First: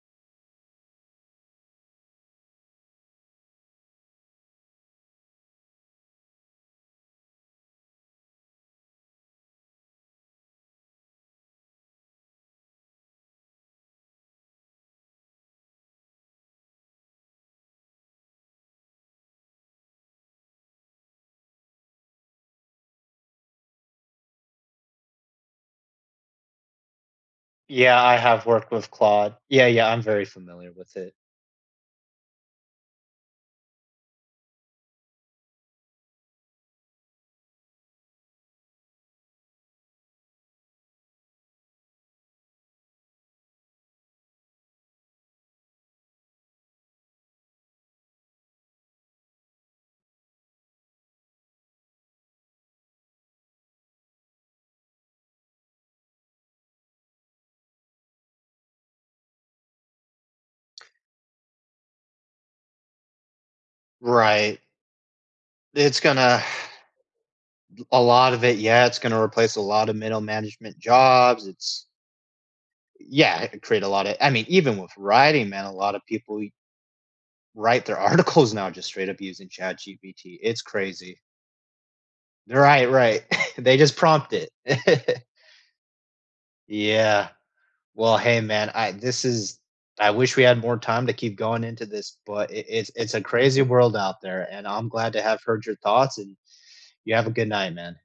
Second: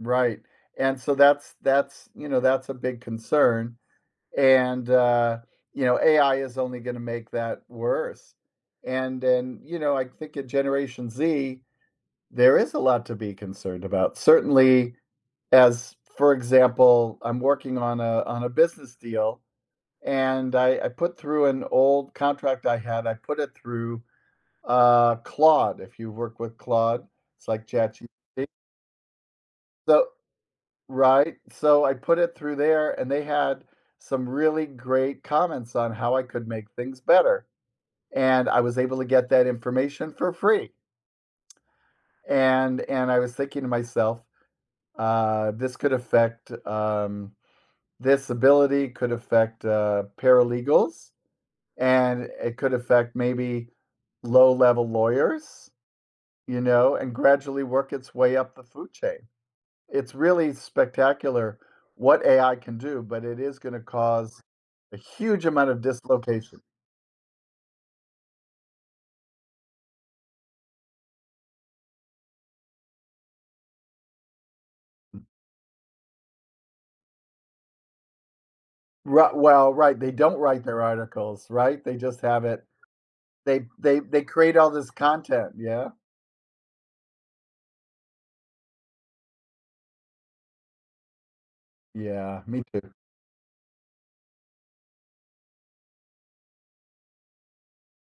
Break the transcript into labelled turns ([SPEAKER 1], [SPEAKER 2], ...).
[SPEAKER 1] Right, and, so, that's that's you know, that's a big concern, and, uh, you know, AI is only gonna make that worse. And, then, you know, I think at Generation Z, there is a lot to be concerned about, certainly as for example, I'm working on a on a business deal and I I put through an old contract I had I put it through, uh, Claude, if you work with Claude, it's like
[SPEAKER 2] Yeah, I
[SPEAKER 1] ChatGPT
[SPEAKER 2] have worked with Claude. Yeah, yeah, I'm
[SPEAKER 1] though
[SPEAKER 2] very familiar with it.
[SPEAKER 1] right? So, I put it through there and they had some really great comments on how I could make things better and I was able to get that information for free. And and, I was thinking to myself, uh, "This could affect, um this ability could affect, uh, paralegals and it could affect, maybe, low-level lawyers, you know? And gradually work its way up the food chain." It's really spectacular what AI can do, but it is gonna cause
[SPEAKER 2] Right.
[SPEAKER 1] a huge amount
[SPEAKER 2] D
[SPEAKER 1] of
[SPEAKER 2] It's gonna
[SPEAKER 1] dislocation.
[SPEAKER 2] d a lot of it yeah, it's gonna replace a lot of middle management jobs it's Y yeah create a lotta I mean, even with
[SPEAKER 1] M
[SPEAKER 2] writing, man, a lotta people e write their articles now just straight up
[SPEAKER 1] Ri
[SPEAKER 2] using
[SPEAKER 1] well, right they don't
[SPEAKER 2] ChatGPT it's
[SPEAKER 1] write their
[SPEAKER 2] crazy.
[SPEAKER 1] articles, right? They just have it
[SPEAKER 2] Right, right.
[SPEAKER 1] they
[SPEAKER 2] They just
[SPEAKER 1] they they
[SPEAKER 2] prompt it.
[SPEAKER 1] create all this content, yeah?
[SPEAKER 2] Yeah. Well, hey, man, I this is I wish we had more time to keep going into this,
[SPEAKER 1] Yeah,
[SPEAKER 2] but
[SPEAKER 1] me
[SPEAKER 2] it
[SPEAKER 1] too.
[SPEAKER 2] it's it's a crazy world out there, and I'm glad to have heard your thoughts, and you have a good night, man.